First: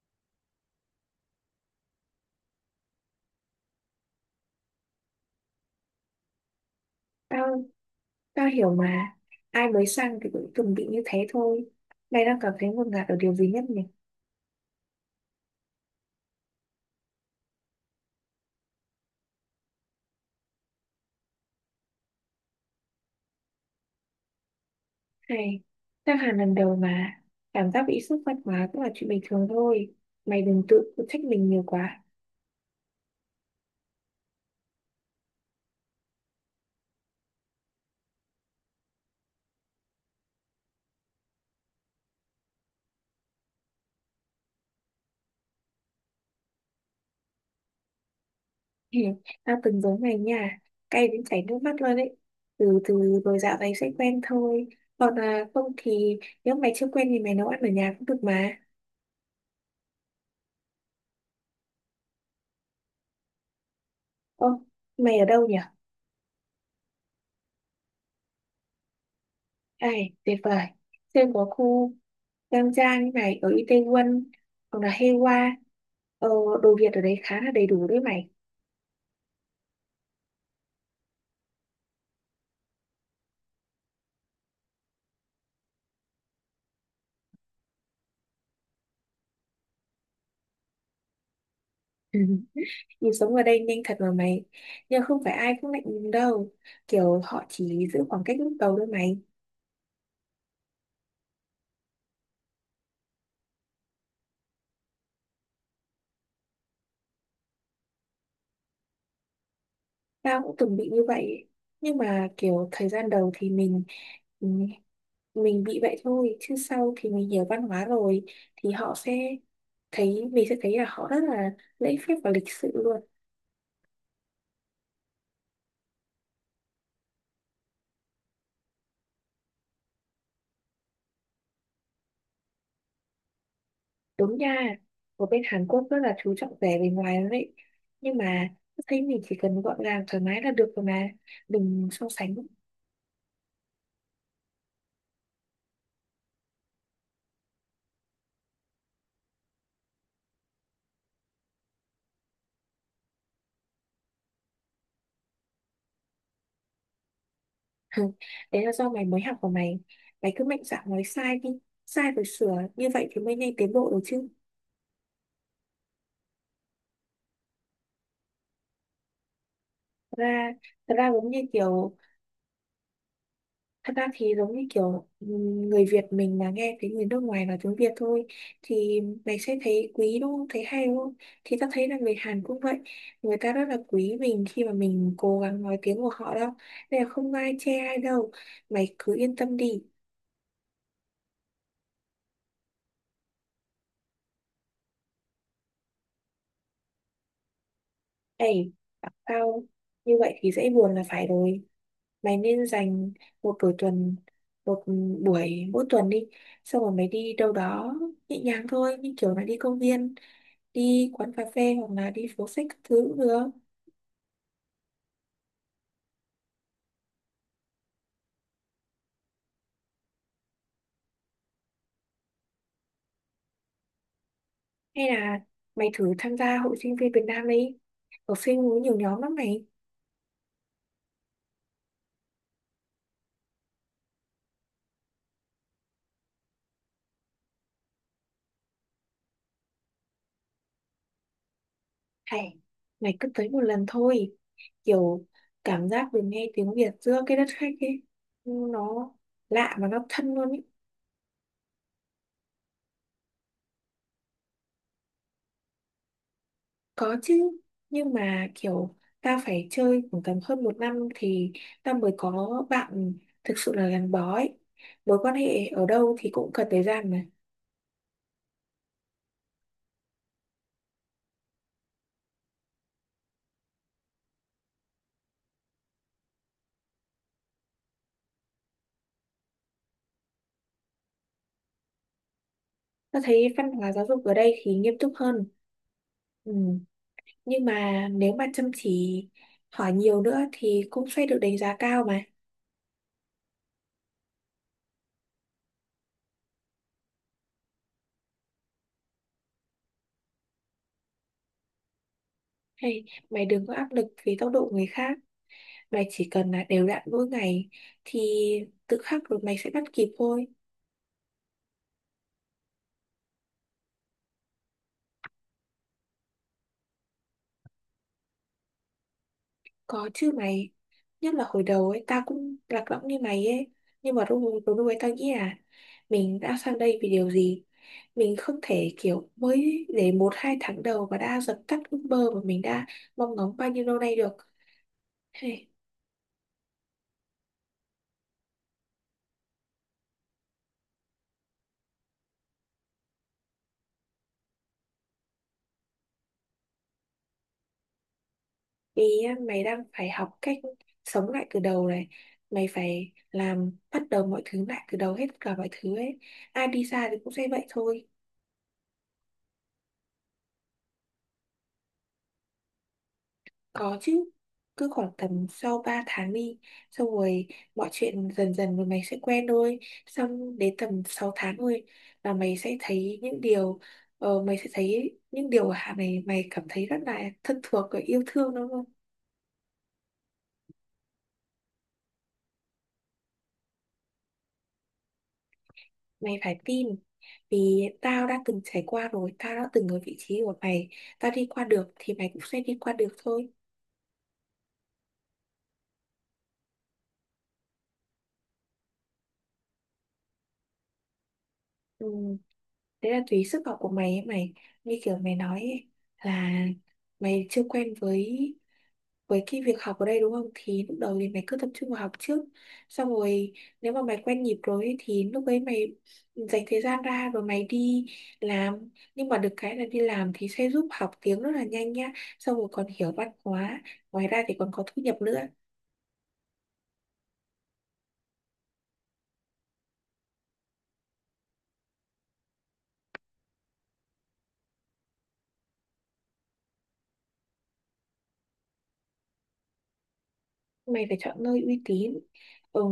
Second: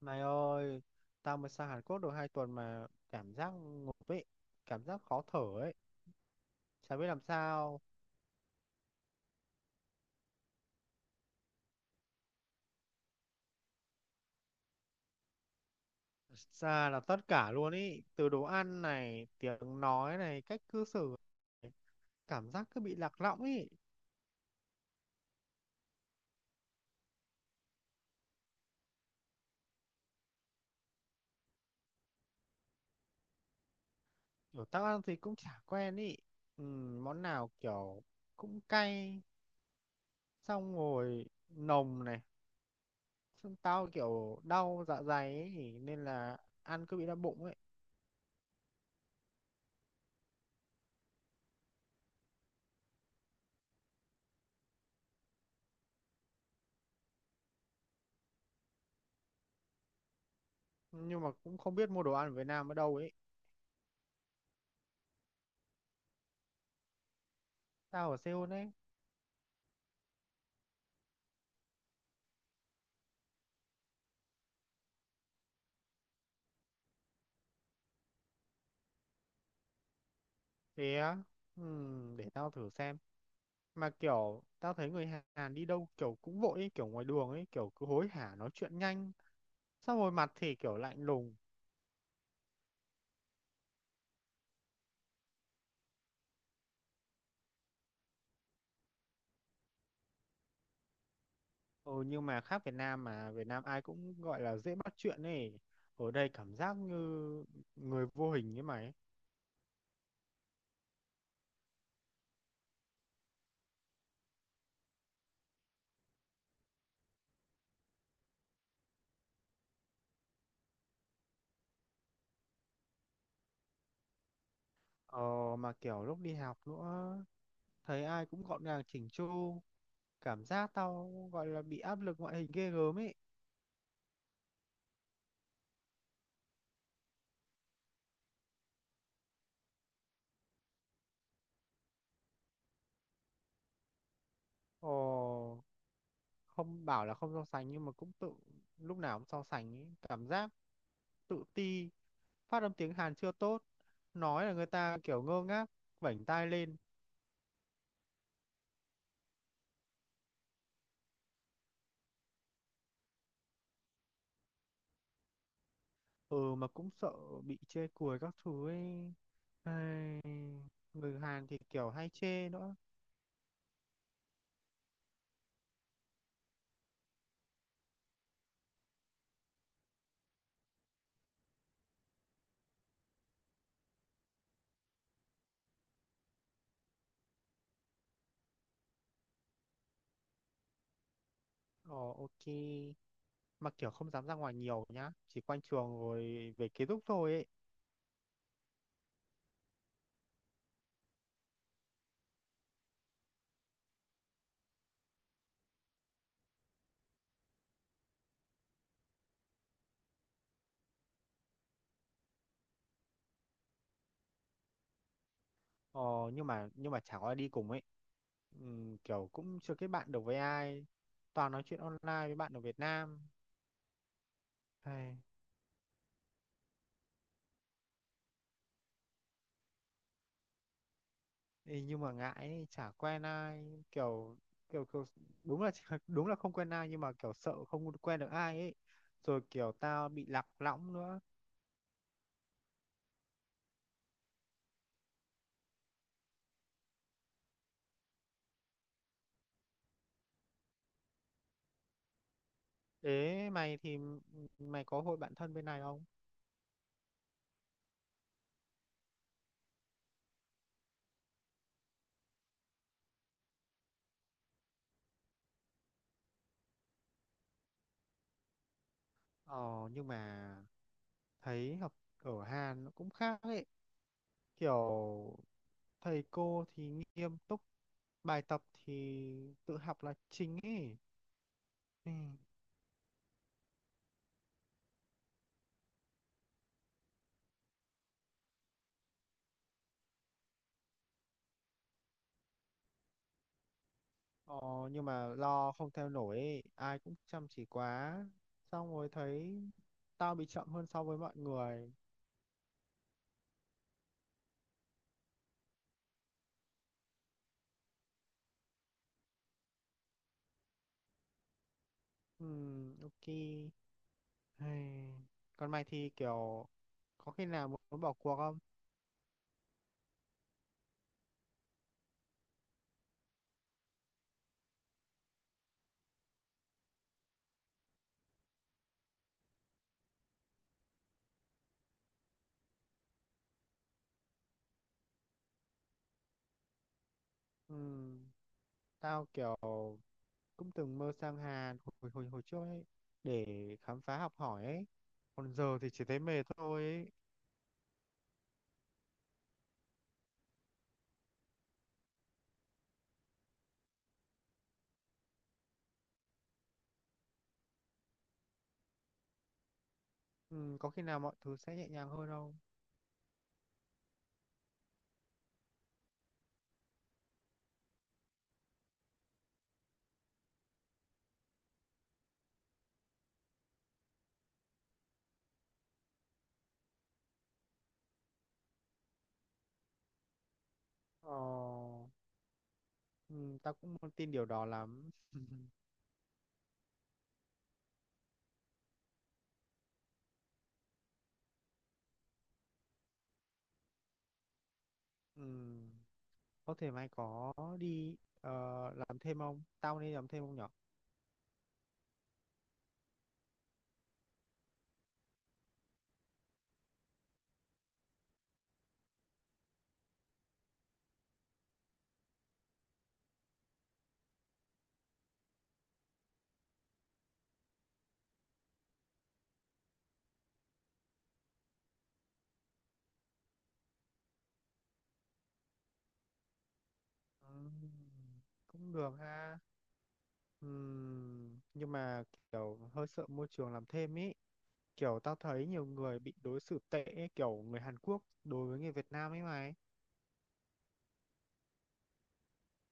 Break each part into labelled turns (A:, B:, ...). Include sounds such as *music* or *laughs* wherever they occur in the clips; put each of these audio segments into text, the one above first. A: Này ơi, tao mới sang Hàn Quốc được 2 tuần mà cảm giác ngộp ấy, cảm giác khó thở ấy, chả biết làm
B: Tao,
A: sao.
B: tao hiểu mà. Ai mới sang thì cũng từng bị như thế thôi. Mày đang cảm thấy ngột ngạt ở điều gì nhất nhỉ?
A: Ra là tất cả luôn ý, từ đồ ăn này, tiếng nói này, cách cư xử này, cảm giác cứ bị lạc lõng ý.
B: Hay tao hẳn lần đầu mà. Cảm giác bị sốc văn hóa cũng là chuyện bình thường thôi. Mày đừng tự trách mình nhiều quá.
A: Kiểu tao ăn thì cũng chả quen ý. Ừ, món nào kiểu cũng cay, xong rồi nồng này, xong tao kiểu đau dạ dày ấy, nên là ăn cứ bị đau bụng ấy.
B: *laughs* Hì, tao từng giống mày nha. Cay đến chảy nước mắt luôn đấy. Từ từ rồi dạo này sẽ quen thôi. Còn là không thì Nếu mày chưa quen thì mày nấu ăn ở nhà cũng được mà.
A: Nhưng mà cũng không biết mua đồ ăn ở Việt Nam ở đâu ấy.
B: Ô, mày ở đâu nhỉ?
A: Tao ở Seoul ấy.
B: Ê, tuyệt vời. Xem có khu Giang trang như này ở Itaewon hoặc là Heiwa. Ờ, đồ Việt ở đấy khá là đầy đủ đấy mày.
A: Thế á? Ừ, để tao thử xem. Mà kiểu tao thấy người Hàn đi đâu kiểu cũng vội ấy, kiểu ngoài đường ấy kiểu cứ hối hả nói chuyện nhanh, xong rồi mặt thì kiểu lạnh lùng.
B: *laughs* Ừ, nhịp sống ở đây nhanh thật mà mày. Nhưng không phải ai cũng lạnh lùng đâu. Kiểu họ chỉ giữ khoảng cách lúc đầu thôi mày.
A: Ừ, nhưng mà khác Việt Nam. Mà Việt Nam ai cũng gọi là dễ bắt chuyện ấy, ở đây cảm giác như người vô hình ấy mày ấy.
B: Tao cũng từng bị như vậy. Nhưng mà kiểu thời gian đầu thì ừm, mình bị vậy thôi. Chứ sau thì mình hiểu văn hóa rồi thì họ sẽ thấy mình sẽ thấy là họ rất là lễ phép và lịch sự luôn.
A: Ờ, mà kiểu lúc đi học nữa, thấy ai cũng gọn gàng chỉnh chu, cảm giác tao gọi là bị áp lực ngoại hình ghê gớm ấy.
B: Đúng nha, ở bên Hàn Quốc rất là chú trọng vẻ bề ngoài lắm đấy. Nhưng mà tôi thấy mình chỉ cần gọn gàng thoải mái là được rồi mà. Đừng so sánh.
A: Ồ, không bảo là không so sánh nhưng mà cũng tự lúc nào cũng so sánh ý. Cảm giác tự ti, phát âm tiếng Hàn chưa tốt, nói là người ta kiểu ngơ ngác vểnh tai lên.
B: *laughs* Đấy là do mày mới học của mày. Mày cứ mạnh dạn nói sai đi. Sai rồi sửa. Như vậy thì mới nhanh tiến bộ được chứ.
A: Ừ, mà cũng sợ bị chê cười các thứ ấy.
B: Thật
A: Ai,
B: ra, thật ra
A: người
B: giống như
A: Hàn thì kiểu
B: kiểu
A: hay chê nữa.
B: Thật ra thì giống như kiểu người Việt mình mà nghe thấy người nước ngoài nói tiếng Việt thôi thì mày sẽ thấy quý đúng không? Thấy hay đúng không? Thì tao thấy là người Hàn cũng vậy. Người ta rất là quý mình khi mà mình cố gắng nói tiếng của họ đâu. Nên là không ai chê ai đâu. Mày cứ yên tâm đi.
A: Ồ, ok. Mà kiểu không dám ra ngoài nhiều nhá, chỉ quanh trường rồi về ký túc thôi ấy.
B: Ê, bảo tao như vậy thì dễ buồn là phải rồi. Mày nên dành một buổi tuần, một buổi mỗi tuần đi. Xong rồi mày đi đâu đó nhẹ nhàng thôi. Như kiểu là đi công viên, đi quán cà phê hoặc là đi phố sách các thứ cũng được.
A: Ờ, nhưng mà chẳng có ai đi cùng ấy. Kiểu cũng chưa kết bạn được với ai, toàn nói chuyện online với bạn ở Việt Nam.
B: Hay
A: Hay.
B: là mày thử tham gia hội sinh viên Việt Nam đi, học sinh có nhiều nhóm lắm mày.
A: Ê, nhưng mà ngại ấy, chả quen ai kiểu, kiểu kiểu đúng là *laughs* đúng là không quen ai, nhưng mà kiểu sợ không quen được ai ấy, rồi kiểu tao bị lạc lõng nữa.
B: Hay mày cứ tới một lần thôi, kiểu cảm giác được nghe tiếng Việt giữa cái đất khách ấy, nó lạ và nó thân luôn ấy.
A: Ế, mày thì mày có hội bạn thân bên này không?
B: Có chứ, nhưng mà kiểu ta phải chơi khoảng tầm hơn một năm thì ta mới có bạn thực sự là gắn bó ấy. Mối quan hệ ở đâu thì cũng cần thời gian mà.
A: Ờ, nhưng mà thấy học ở Hàn nó cũng khác ấy, kiểu thầy cô thì nghiêm túc, bài tập thì tự học là chính ấy. Ừ.
B: Ta thấy văn hóa giáo dục ở đây thì nghiêm túc hơn. Ừ, nhưng mà nếu mà chăm chỉ hỏi nhiều nữa thì cũng sẽ được đánh giá cao mà.
A: Ờ, nhưng mà lo không theo nổi ấy. Ai cũng chăm chỉ quá, xong rồi thấy tao bị chậm hơn so với mọi người.
B: Hay mày đừng có áp lực vì tốc độ người khác, mày chỉ cần là đều đặn mỗi ngày thì tự khắc rồi mày sẽ bắt kịp thôi.
A: Ok. Hay. Còn mày thì kiểu có khi nào muốn bỏ cuộc không?
B: Có chứ mày. Nhất là hồi đầu ấy. Tao cũng lạc lõng như mày ấy. Nhưng mà lúc lúc lúc ấy tao nghĩ là mình đã sang đây vì điều gì. Mình không thể kiểu mới để một hai tháng đầu mà đã dập tắt ước mơ mà mình đã mong ngóng bao nhiêu lâu nay được. Hey,
A: Ừm, Tao kiểu cũng từng mơ sang Hàn hồi hồi hồi trước ấy, để khám phá học hỏi ấy. Còn giờ thì chỉ thấy mệt thôi ấy.
B: vì á, mày đang phải học cách sống lại từ đầu này. Mày phải làm bắt đầu mọi thứ lại từ đầu hết cả mọi thứ ấy. Ai đi xa thì cũng sẽ vậy thôi.
A: Ừ, có khi nào mọi thứ sẽ nhẹ nhàng hơn không?
B: Có chứ, cứ khoảng tầm sau 3 tháng đi, xong rồi mọi chuyện dần dần rồi mày sẽ quen thôi. Xong đến tầm 6 tháng thôi là mày sẽ thấy những điều ở Hạ này mày cảm thấy rất là thân thuộc và yêu thương đúng không?
A: Ờ, ừ, tao cũng không tin điều đó lắm.
B: Mày phải tin, vì tao đã từng trải qua rồi, tao đã từng ở vị trí của mày, tao đi qua được thì mày cũng sẽ đi qua được thôi.
A: Ừ, có thể mày có đi làm thêm không, tao nên làm thêm không nhở?
B: Ừ, đấy là tùy sức học của mày ấy mày, như kiểu mày nói ấy, là mày chưa quen với cái việc học ở đây đúng không, thì lúc đầu thì mày cứ tập trung vào học trước. Xong rồi nếu mà mày quen nhịp rồi ấy, thì lúc ấy mày dành thời gian ra rồi mày đi làm. Nhưng mà được cái là đi làm thì sẽ giúp học tiếng rất là nhanh nhá. Xong rồi còn hiểu văn hóa, ngoài ra thì còn có thu nhập nữa.
A: Ừ, cũng được ha. Ừ, nhưng mà kiểu hơi sợ môi trường làm thêm ý, kiểu tao thấy nhiều người bị đối xử tệ ấy, kiểu người Hàn Quốc đối với người Việt Nam ấy mày.
B: Mày phải chọn nơi uy tín. Ừ,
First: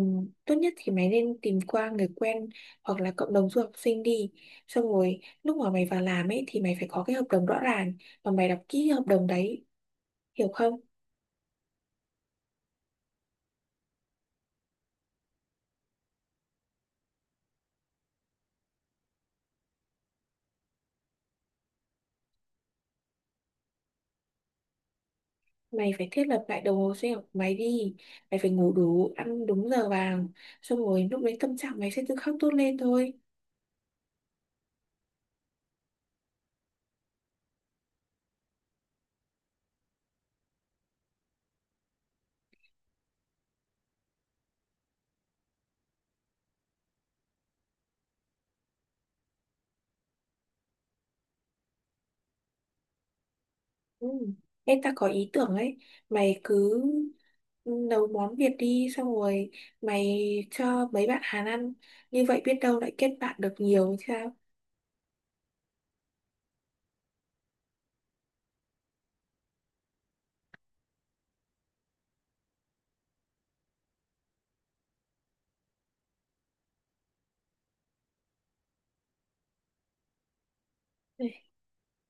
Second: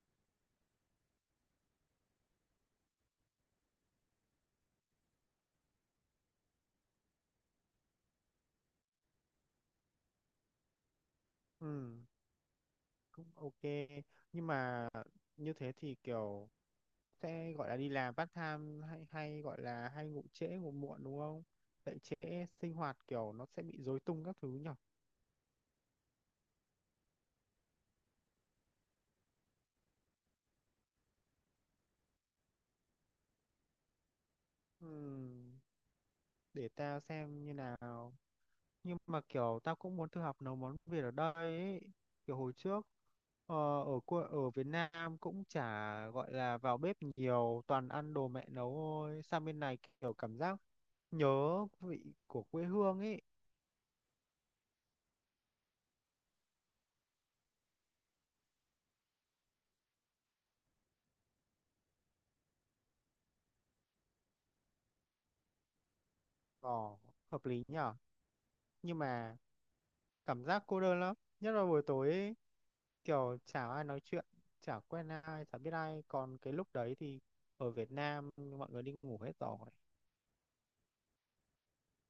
B: tốt nhất thì mày nên tìm qua người quen hoặc là cộng đồng du học sinh đi. Xong rồi lúc mà mày vào làm ấy thì mày phải có cái hợp đồng rõ ràng và mày đọc kỹ hợp đồng đấy, hiểu không.
A: Ừ, cũng ok. Nhưng mà như thế thì kiểu sẽ gọi là đi làm part time hay hay gọi là hay ngủ trễ, ngủ muộn đúng không, dậy trễ sinh hoạt kiểu nó sẽ bị rối tung các thứ nhở?
B: Mày phải thiết lập lại đồng hồ sinh học của mày đi. Mày phải ngủ đủ ăn đúng giờ vàng, xong rồi lúc đấy tâm trạng mày sẽ tự khắc tốt lên thôi.
A: Ừ, để tao xem như nào. Nhưng mà kiểu tao cũng muốn thử học nấu món Việt ở đây ấy. Kiểu hồi trước ờ, ở Việt Nam cũng chả gọi là vào bếp nhiều, toàn ăn đồ mẹ nấu thôi. Sang bên này kiểu cảm giác nhớ vị của quê hương ấy.
B: Ừ. Em ta có ý tưởng ấy. Mày cứ, ừ, nấu món Việt đi, xong rồi mày cho mấy bạn Hàn ăn. Như vậy biết đâu lại kết bạn được nhiều thì sao.
A: Ờ, hợp lý nhở. Nhưng mà cảm giác cô đơn lắm, nhất là buổi tối ấy, kiểu chả ai nói chuyện, chả quen ai, chả biết ai, còn cái lúc đấy thì ở Việt Nam mọi người đi ngủ hết rồi.
B: Ê,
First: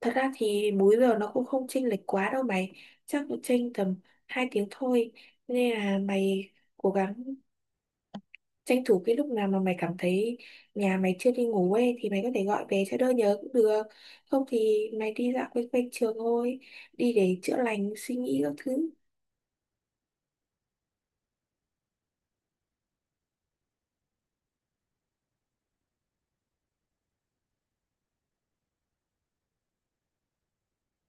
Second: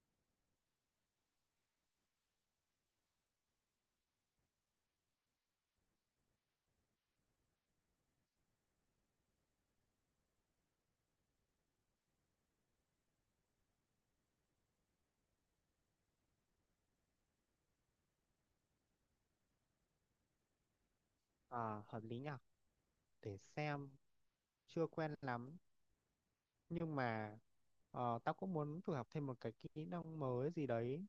B: thật ra thì múi giờ nó cũng không chênh lệch quá đâu mày, chắc cũng chênh tầm 2 tiếng thôi. Nên là mày cố gắng tranh thủ cái lúc nào mà mày cảm thấy nhà mày chưa đi ngủ ấy thì mày có thể gọi về cho đỡ nhớ cũng được. Không thì mày đi dạo quanh quanh trường thôi, đi để chữa lành suy nghĩ các thứ.
A: À, hợp lý nhở. Để xem, chưa quen lắm. Nhưng mà tao cũng muốn thử học thêm một cái kỹ năng mới gì đấy,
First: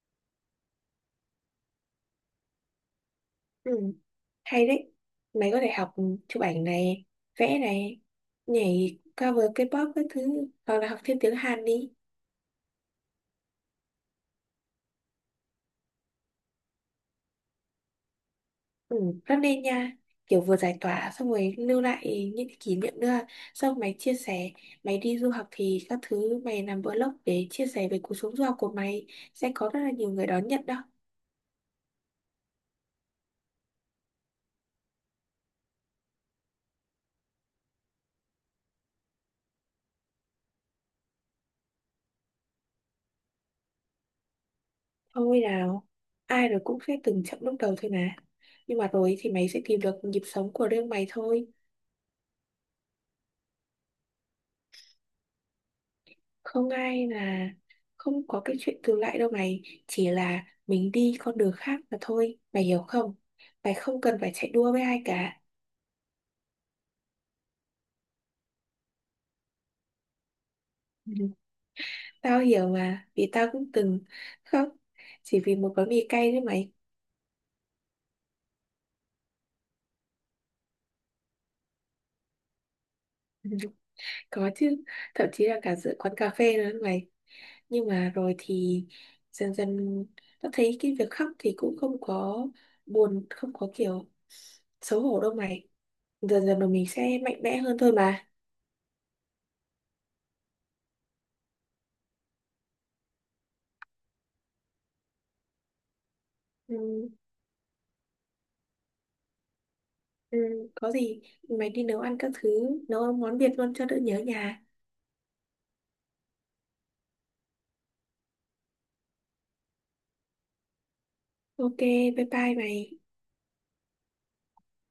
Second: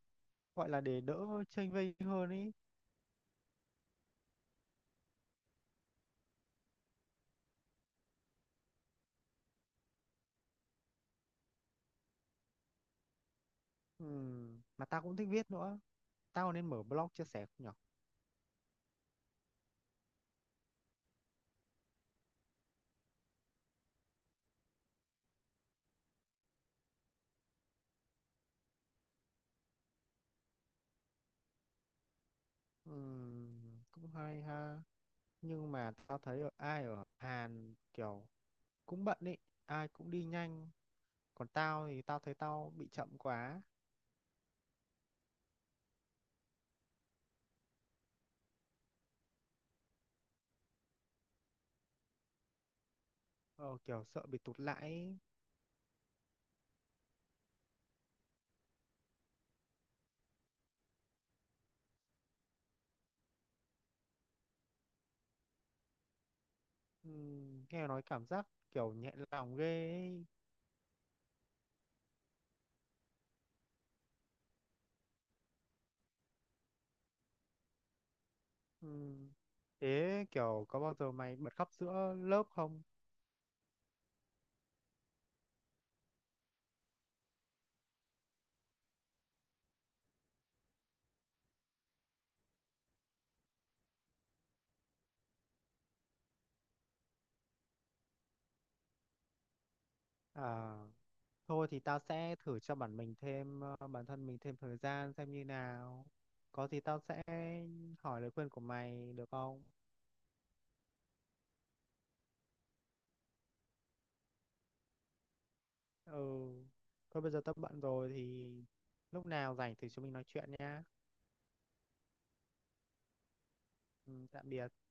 A: gọi là để đỡ chênh vênh hơn ý.
B: Ừ, hay đấy. Mày có thể học chụp ảnh này, vẽ này, nhảy cover K-pop các thứ hoặc là học thêm tiếng Hàn đi.
A: Mà tao cũng thích viết nữa, tao nên mở blog chia sẻ không nhở?
B: Ừ, rất nên nha. Kiểu vừa giải tỏa xong rồi lưu lại những cái kỷ niệm nữa. Xong mày chia sẻ, mày đi du học thì các thứ mày làm vlog để chia sẻ về cuộc sống du học của mày, sẽ có rất là nhiều người đón nhận đó.
A: Cũng hay ha. Nhưng mà tao thấy ở ai ở Hàn kiểu cũng bận ý, ai cũng đi nhanh. Còn tao thì tao thấy tao bị chậm quá.
B: Thôi nào, ai rồi cũng sẽ từng chậm lúc đầu thôi mà. Nhưng mà rồi thì mày sẽ tìm được nhịp sống của riêng mày thôi.
A: Ờ, kiểu sợ bị tụt lại ý.
B: Không ai là không có cái chuyện tương lại đâu mày. Chỉ là mình đi con đường khác mà thôi, mày hiểu không? Mày không cần phải chạy đua với ai cả.
A: Nghe nói cảm giác kiểu nhẹ lòng ghê ý.
B: Tao hiểu mà, vì tao cũng từng khóc chỉ vì một gói mì cay đấy mày.
A: Ừ. Thế kiểu có bao giờ mày bật khóc giữa lớp không?
B: *laughs* Có chứ, thậm chí là cả giữa quán cà phê nữa đấy mày. Nhưng mà rồi thì dần dần tao thấy cái việc khóc thì cũng không có buồn, không có kiểu xấu hổ đâu mày. Dần dần rồi mình sẽ mạnh mẽ hơn thôi mà.
A: À, thôi thì tao sẽ thử cho bản thân mình thêm thời gian xem như nào. Có gì tao
B: Ừ.
A: sẽ hỏi lời khuyên của mày được không?
B: Ừ, có gì mày đi nấu ăn các thứ, nấu món Việt luôn cho đỡ nhớ nhà.
A: Ừ. Thôi bây giờ tao bận rồi thì lúc nào rảnh thì chúng mình nói chuyện nhá.
B: Ok, bye bye mày.
A: Ừ, tạm biệt.